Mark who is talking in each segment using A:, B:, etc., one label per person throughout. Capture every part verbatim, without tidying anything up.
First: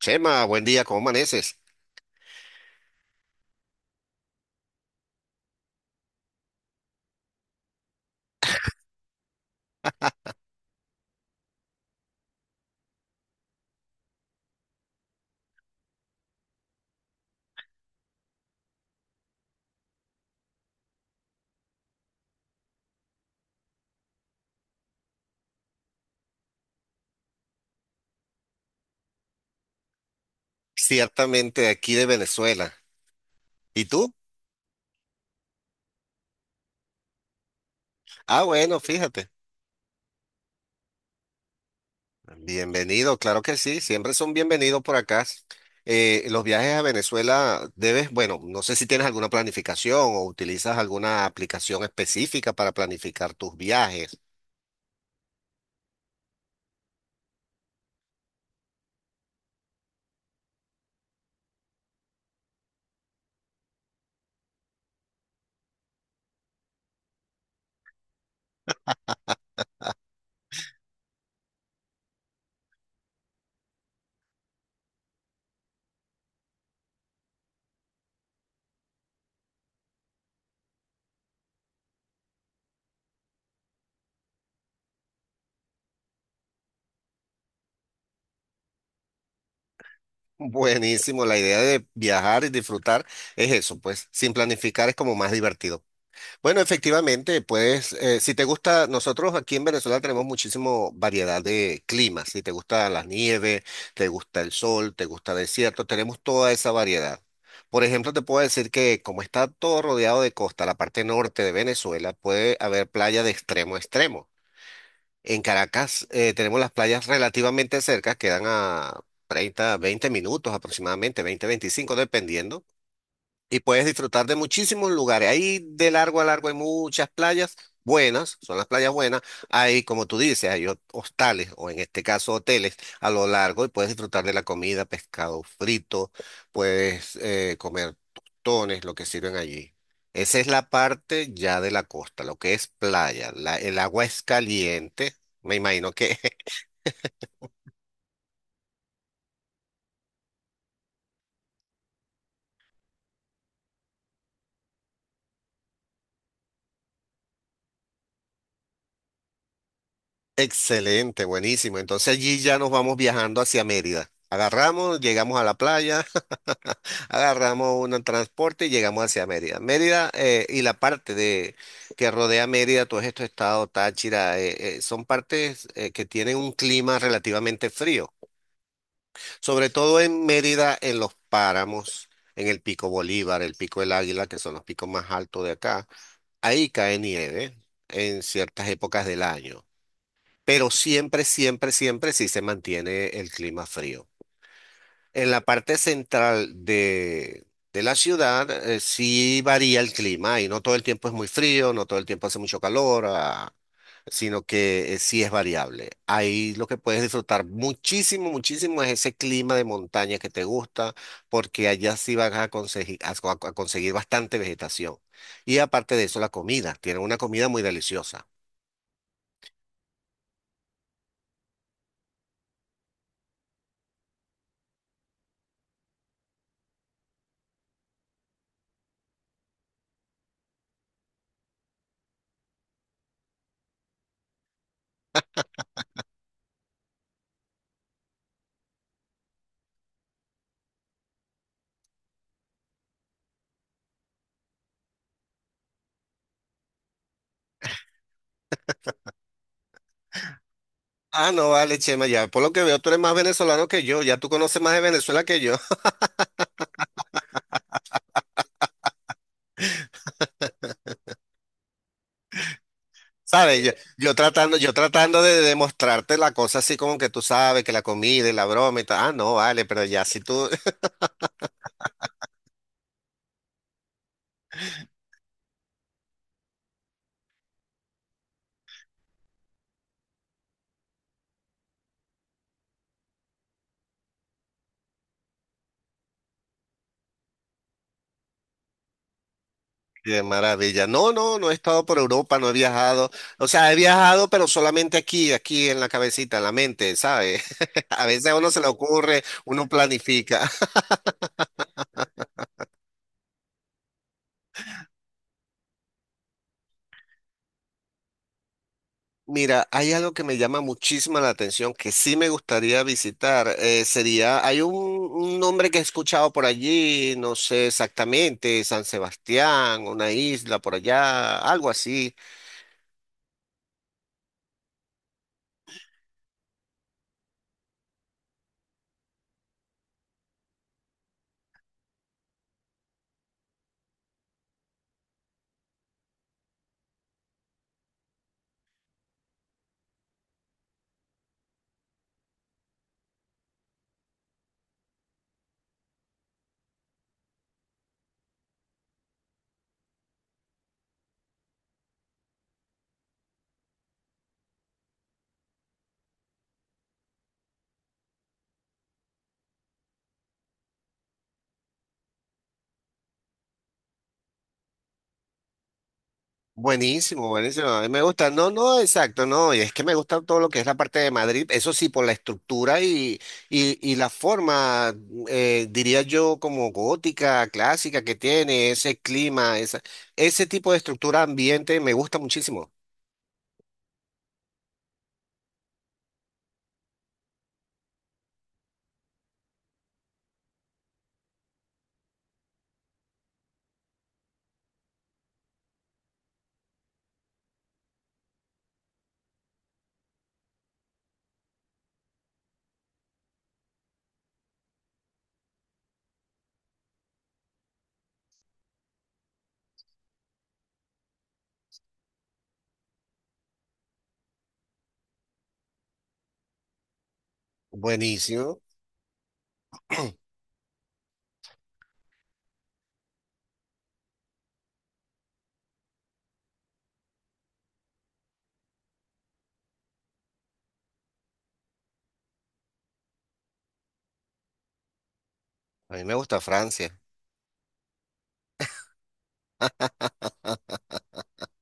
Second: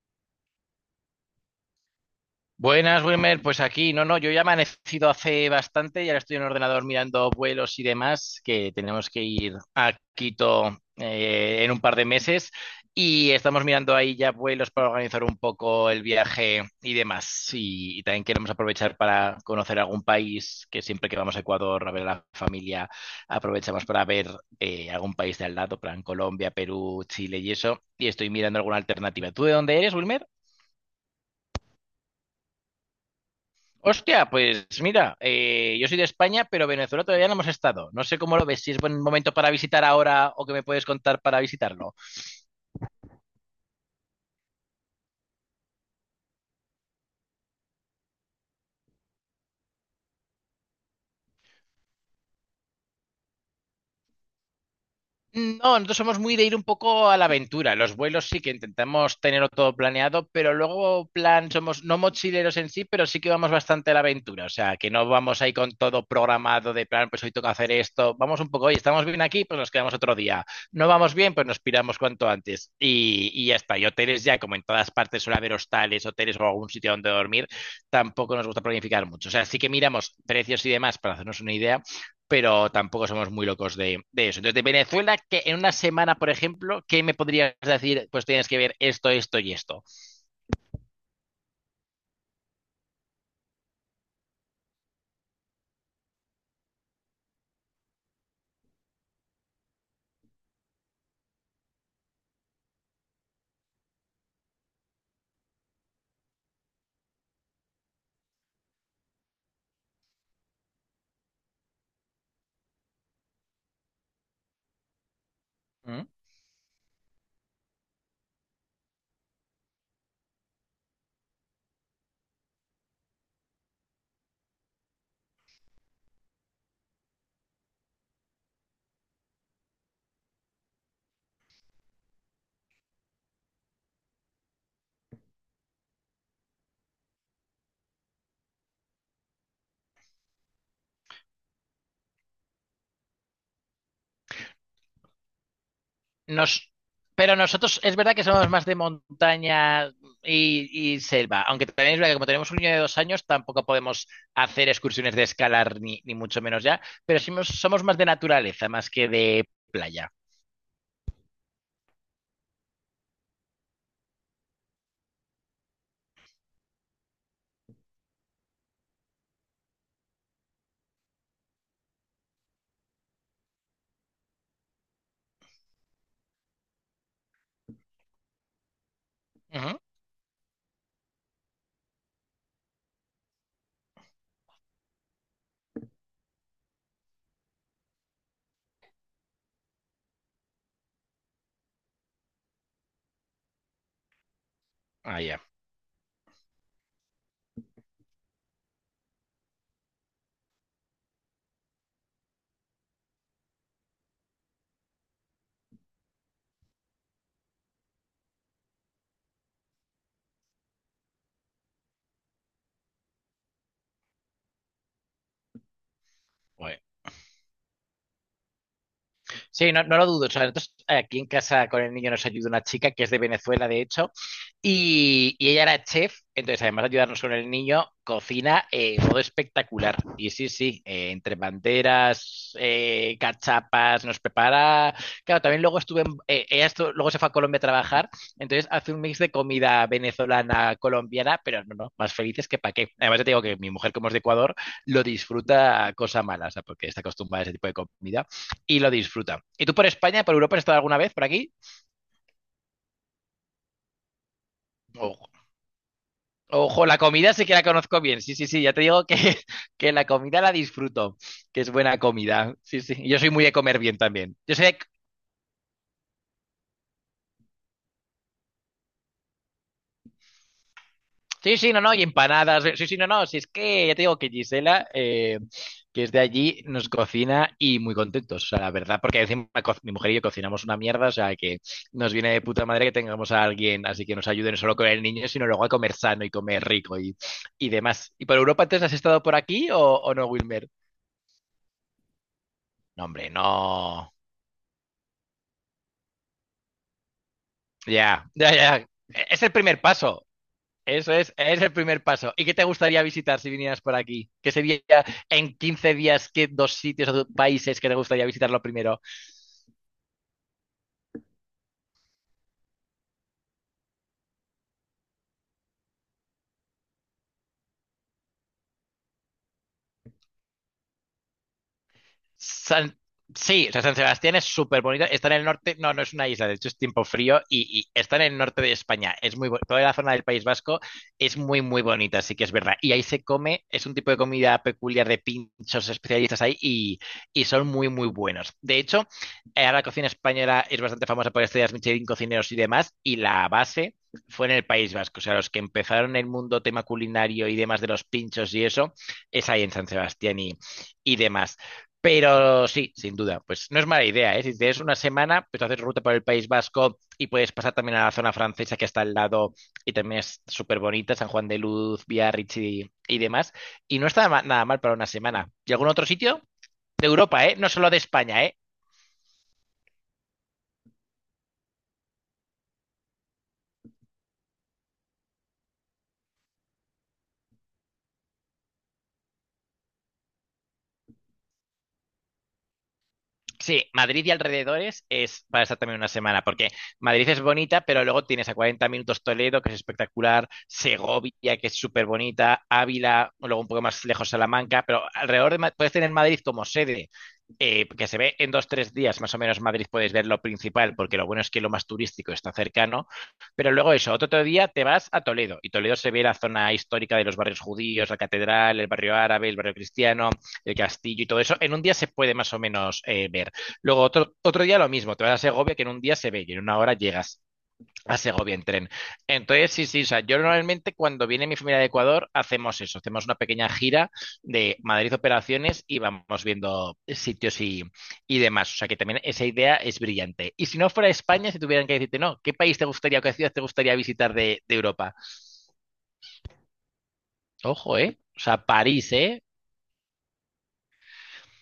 A: Chema, buen día, ¿cómo amaneces?
B: Buenas, Wilmer. Pues aquí, no, no, yo ya he amanecido hace bastante y ahora estoy en el ordenador mirando vuelos y demás, que tenemos que ir a Quito eh, en un par de meses y estamos mirando ahí ya vuelos para organizar un poco el viaje y demás. Y, y también queremos aprovechar para conocer algún país, que siempre que vamos a Ecuador a ver a la familia, aprovechamos para ver eh, algún país de al lado, plan Colombia, Perú, Chile y eso. Y estoy mirando alguna alternativa. ¿Tú de dónde eres, Wilmer?
A: Ciertamente aquí de Venezuela. ¿Y tú?
B: Hostia, pues mira, eh, yo soy de España, pero Venezuela todavía no hemos estado. No sé cómo
A: Ah,
B: lo ves, si es
A: bueno,
B: buen
A: fíjate.
B: momento para visitar ahora o qué me puedes contar para visitarlo.
A: Bienvenido, claro que sí, siempre son bienvenidos por acá. Eh, los viajes a Venezuela debes, bueno, no sé si tienes alguna planificación o utilizas alguna aplicación específica para planificar tus viajes.
B: No, nosotros somos muy de ir un poco a la aventura. Los vuelos sí que intentamos tenerlo todo planeado, pero luego, plan, somos no mochileros en sí, pero sí que vamos bastante a la aventura. O sea, que no vamos ahí con todo programado de plan, pues hoy toca hacer esto. Vamos un poco, hoy estamos bien aquí, pues nos quedamos otro día. No vamos bien, pues nos piramos cuanto antes. Y, y ya está. Y hoteles ya, como en todas partes suele haber hostales, hoteles o algún sitio donde dormir, tampoco nos gusta planificar mucho. O sea, sí que miramos precios y demás para hacernos una idea, pero tampoco somos muy locos de, de eso. Entonces, de Venezuela, que en una semana, por ejemplo, ¿qué me podrías decir? Pues tienes que ver esto, esto y esto.
A: Buenísimo, la idea de viajar y disfrutar es eso, pues sin planificar es como más divertido. Bueno, efectivamente, pues eh, si te gusta, nosotros aquí en Venezuela tenemos muchísimo variedad de climas. Si te gusta la nieve, te gusta el sol, te gusta el desierto, tenemos toda esa variedad. Por ejemplo, te puedo decir que como está todo rodeado de costa, la parte norte de Venezuela puede haber playa de extremo a extremo. En Caracas
B: ¿Mm?
A: eh, tenemos las playas relativamente cerca, quedan a treinta, veinte minutos aproximadamente, veinte, veinticinco dependiendo, y puedes disfrutar de muchísimos lugares. Ahí de largo a largo hay muchas playas buenas, son las playas buenas. Hay, como tú dices, hay ho- hostales o en este caso hoteles a lo largo y puedes disfrutar de la comida, pescado frito, puedes eh, comer tostones, lo que sirven allí. Esa es la parte ya de la costa, lo que es playa. La- el agua es caliente, me imagino que
B: Nos, pero nosotros es verdad que somos más de montaña y, y selva, aunque también es verdad que como tenemos un niño de dos años tampoco podemos hacer excursiones de escalar ni, ni mucho menos ya, pero somos, somos más de naturaleza más que de playa.
A: Excelente, buenísimo. Entonces allí ya nos vamos viajando hacia Mérida. Agarramos, llegamos a la playa, Agarramos un transporte y llegamos hacia Mérida. Mérida eh, y la parte de que rodea Mérida, todos estos estados, Táchira, eh, eh, son partes eh, que tienen un clima relativamente frío. Sobre
B: Ujú.
A: todo en Mérida, en los páramos, en el Pico Bolívar, el Pico del Águila, que son los picos más altos de acá. Ahí cae nieve en ciertas épocas del año. Pero siempre, siempre, siempre sí se mantiene el clima frío.
B: Ah,
A: En la
B: ya.
A: parte central de, de la ciudad, eh, sí varía el clima y no todo el tiempo es muy frío, no todo el tiempo hace mucho calor, ah, sino que eh, sí es variable. Ahí lo que puedes disfrutar muchísimo, muchísimo es ese clima de montaña que te gusta, porque allá sí vas a conseguir, a co- a conseguir bastante vegetación. Y aparte de eso, la comida,
B: Bueno.
A: tienen una comida muy deliciosa.
B: Sí, no, no lo dudo. O sea, nosotros aquí en casa con el niño nos ayuda una chica que es de Venezuela, de hecho. Y, y ella era chef, entonces además de ayudarnos con el niño, cocina eh, todo espectacular. Y sí, sí, eh, entre banderas, eh, cachapas, nos prepara. Claro, también luego estuve, en- eh, ella estu- luego se fue a Colombia a trabajar, entonces hace un mix de comida venezolana, colombiana, pero no, no, más felices que pa' qué. Además, ya te digo que mi mujer, como es de Ecuador, lo disfruta a cosa mala, o sea, porque está acostumbrada a ese tipo de comida y lo disfruta. ¿Y tú por España, por Europa, has estado alguna vez por
A: Ah, no,
B: aquí?
A: vale, Chema, ya. Por lo que veo, tú eres más venezolano que yo. Ya tú conoces más de Venezuela que yo.
B: Ojo, la comida sí que la conozco bien. Sí, sí, sí, ya te digo que, que la comida la disfruto, que es buena comida. Sí, sí. Y yo soy muy de
A: ¿Sabes? Yo,
B: comer bien
A: yo
B: también. Yo
A: tratando, yo
B: sé,
A: tratando de demostrarte la cosa así como que tú sabes, que la comida y la broma y tal. Ah, no, vale, pero ya si tú,
B: sí, sí, no, no, y empanadas. Sí, sí, no, no. Si es que ya te digo que Gisela, eh, que es de allí, nos cocina y muy contentos, o sea, la verdad, porque encima co- mi mujer y yo cocinamos una mierda, o sea, que nos viene de puta madre que tengamos a alguien, así que nos ayude no solo con el niño, sino luego a comer sano y comer rico y, y demás. ¿Y por Europa entonces has estado por aquí o, o
A: qué
B: no, Wilmer?
A: maravilla. No, no, no he estado por Europa, no he
B: No,
A: viajado.
B: hombre,
A: O sea, he
B: no.
A: viajado, pero solamente aquí, aquí en la cabecita, en la mente, ¿sabes? A veces
B: Ya,
A: a uno
B: ya,
A: se le
B: ya.
A: ocurre,
B: Es el
A: uno
B: primer paso.
A: planifica.
B: Eso es, es el primer paso. ¿Y qué te gustaría visitar si vinieras por aquí? ¿Qué sería en quince días, qué dos sitios o dos países que te gustaría visitar lo primero?
A: Mira, hay algo que me llama muchísimo la atención, que sí me gustaría visitar. Eh, sería, hay un, un nombre que he escuchado por allí, no sé exactamente, San Sebastián, una isla por allá, algo así.
B: San- Sí, o sea, San Sebastián es súper bonito. Está en el norte, no, no es una isla, de hecho es tiempo frío y, y está en el norte de España. Es muy bo- toda la zona del País Vasco es muy, muy bonita, así que es verdad. Y ahí se come, es un tipo de comida peculiar de pinchos especialistas ahí y, y son muy, muy buenos. De hecho, eh, la cocina española es bastante famosa por estrellas Michelin, cocineros y demás, y la base fue en el País Vasco. O sea, los que empezaron el mundo tema culinario y demás de los pinchos y eso, es ahí en San Sebastián y y demás. Pero sí, sin duda, pues no es mala idea, ¿eh? Si tienes una semana, pues haces ruta por el País Vasco y puedes pasar también a la zona francesa que está al lado y también es súper bonita, San Juan de Luz, Biarritz y, y demás. Y no está ma- nada mal para una semana. ¿Y algún otro sitio? De
A: Buenísimo,
B: Europa, ¿eh?
A: buenísimo.
B: No
A: A mí
B: solo de
A: me gusta.
B: España,
A: No,
B: ¿eh?
A: no, exacto, no. Y es que me gusta todo lo que es la parte de Madrid. Eso sí, por la estructura y, y, y la forma, mm, eh, diría yo, como gótica, clásica que tiene, ese clima, esa, ese tipo de estructura ambiente me gusta muchísimo.
B: Sí, Madrid y alrededores es para estar también una semana, porque Madrid es bonita, pero luego tienes a cuarenta minutos Toledo, que es espectacular, Segovia, que es súper bonita, Ávila, o luego un poco más lejos Salamanca, pero alrededor de Ma- puedes tener Madrid como sede, eh, que se ve en dos, tres días, más o menos Madrid puedes ver lo principal, porque lo bueno es que lo más turístico está cercano, pero luego eso, otro, otro día te vas a Toledo y Toledo se ve la zona histórica de los barrios judíos, la catedral, el barrio árabe, el barrio cristiano, el castillo y todo eso, en un día se puede más o menos eh, ver. Luego otro, otro día lo mismo, te vas a Segovia que en un día se ve y en una hora llegas. A Segovia
A: Buenísimo.
B: en tren. Entonces, sí, sí, o sea, yo normalmente cuando viene mi familia de Ecuador hacemos eso, hacemos una pequeña gira de Madrid operaciones y vamos viendo sitios y, y demás. O sea, que también esa idea es brillante. Y si no fuera España, si tuvieran que decirte, no, ¿qué país te gustaría o qué ciudad te gustaría visitar de, de Europa?
A: A mí me gusta Francia.
B: Ojo, ¿eh? O sea, París, ¿eh?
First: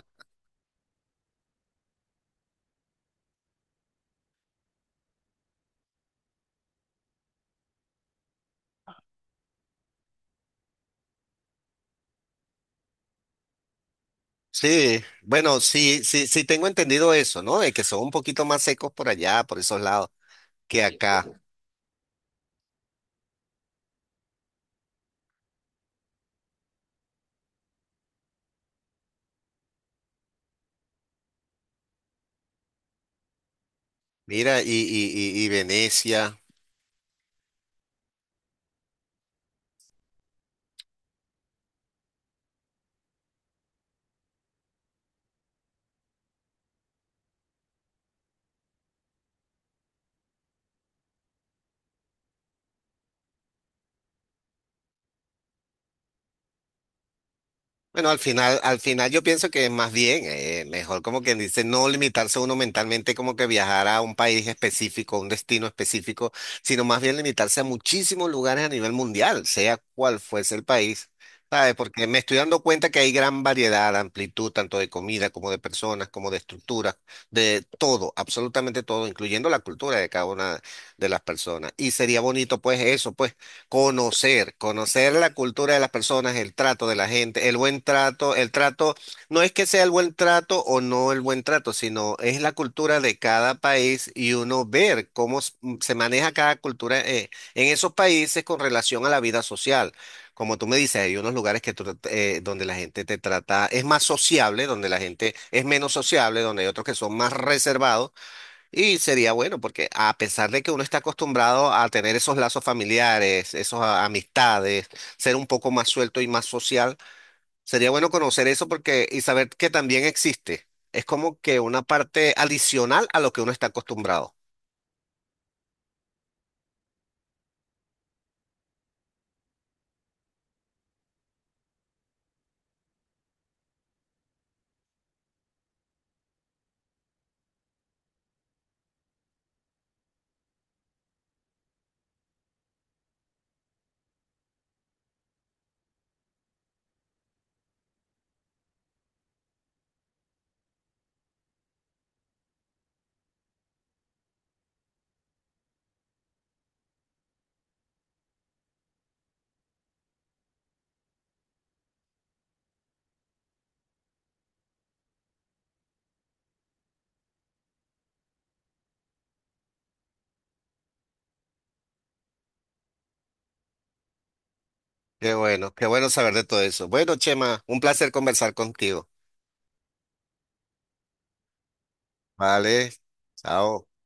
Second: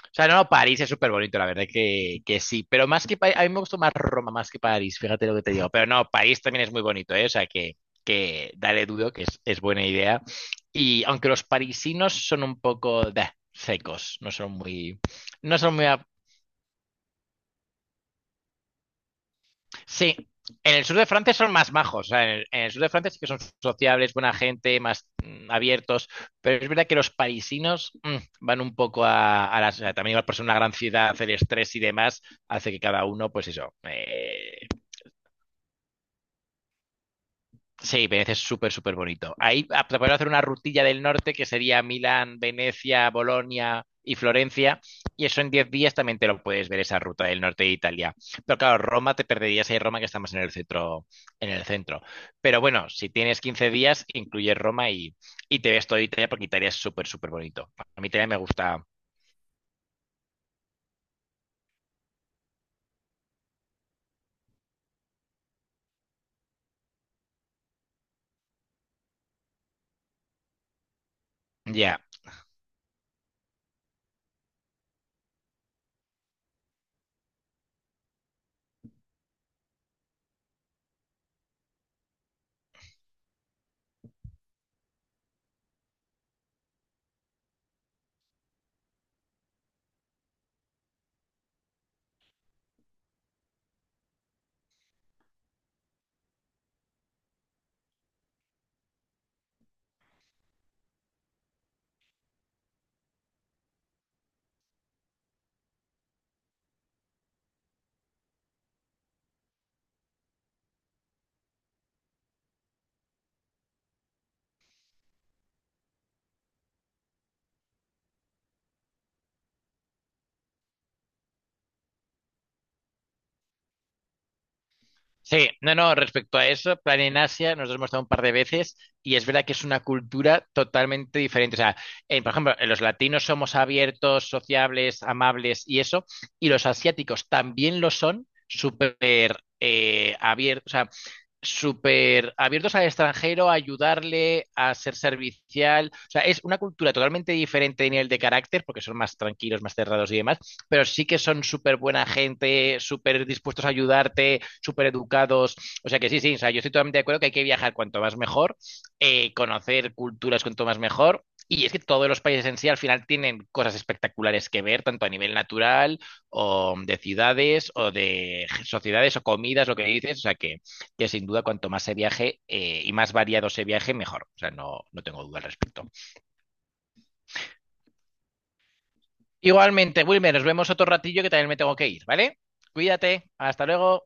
B: O sea, no, no, París es súper bonito, la verdad que, que sí. Pero más que París, a mí me gustó más Roma más que París, fíjate lo que te digo. Pero no, París también es muy bonito, ¿eh? O sea, que, que dale dudo, que es, es buena idea. Y aunque los parisinos son un poco bah, secos, no son
A: Sí,
B: muy, no
A: bueno,
B: son muy,
A: sí, sí, sí tengo entendido eso, ¿no? De que son un poquito más secos por allá, por esos lados,
B: Sí, en
A: que
B: el sur de
A: acá.
B: Francia son más majos. O sea, en el, en el sur de Francia sí que son sociables, buena gente, más mm, abiertos. Pero es verdad que los parisinos mm, van un poco a, a las. También igual por ser una gran ciudad, el estrés y demás hace que cada uno, pues eso,
A: Mira, y,
B: eh.
A: y, y y Venecia.
B: Sí, Venecia es súper, súper bonito. Ahí ah, te puedes hacer una rutilla del norte que sería Milán, Venecia, Bolonia y Florencia. Y eso en diez días también te lo puedes ver, esa ruta del norte de Italia. Pero claro, Roma te perderías ahí Roma que estamos en el centro, en el centro. Pero bueno, si tienes quince días, incluyes Roma y, y te ves toda Italia porque Italia es súper, súper bonito. A mí
A: Bueno, al
B: Italia me
A: final, al
B: gusta
A: final yo pienso que es más bien, eh, mejor como quien dice, no limitarse uno mentalmente como que viajar a un país específico, a un destino específico, sino más bien limitarse a muchísimos lugares a nivel mundial, sea cual fuese el país, ¿sabes?
B: ya.
A: Porque me estoy dando cuenta que hay gran variedad, amplitud, tanto de comida como de personas, como de estructuras, de todo, absolutamente todo, incluyendo la cultura de cada una de las personas. Y sería bonito, pues, eso, pues. Conocer, conocer la cultura de las personas, el trato de la gente, el buen trato, el trato, no es que sea el buen trato o no el buen trato, sino es la cultura de cada país y uno ver cómo s- m- se maneja cada cultura eh, en esos países con relación a la vida social. Como tú me dices, hay unos lugares que tú te- eh, donde la gente te trata, es más sociable, donde la gente es menos sociable, donde hay otros que son más reservados. Y sería bueno porque a pesar de que uno está acostumbrado a tener esos lazos familiares, esas amistades, ser un poco más suelto y más social, sería bueno conocer eso porque y saber que también existe. Es como que una parte adicional a lo que uno está acostumbrado.
B: Sí, no, no, respecto a eso, plan en Asia, nos lo hemos dado un par de veces y es verdad que es una cultura totalmente diferente. O sea, eh, por ejemplo, eh, los latinos somos abiertos, sociables, amables y eso, y los asiáticos también lo son, súper eh, abiertos. O sea, súper abiertos al extranjero, a ayudarle, a ser servicial. O sea, es una cultura totalmente diferente a nivel de carácter, porque son más tranquilos, más cerrados y demás, pero sí que son súper buena gente, súper dispuestos a ayudarte, súper educados. O sea que sí, sí, o sea, yo estoy totalmente de acuerdo que hay que viajar cuanto más mejor, eh, conocer culturas cuanto más mejor. Y es que todos los países en sí al final tienen cosas espectaculares que ver, tanto a nivel natural o de ciudades o de sociedades o comidas, lo que dices. O sea que que sin duda cuanto más se viaje eh, y más variado se viaje, mejor. O sea, no, no tengo
A: Qué
B: duda al
A: bueno,
B: respecto.
A: qué bueno saber de todo eso. Bueno, Chema, un placer conversar contigo.
B: Igualmente, Wilmer, nos vemos otro ratillo que también me tengo que ir, ¿vale?
A: Vale,
B: Cuídate, hasta
A: chao.
B: luego.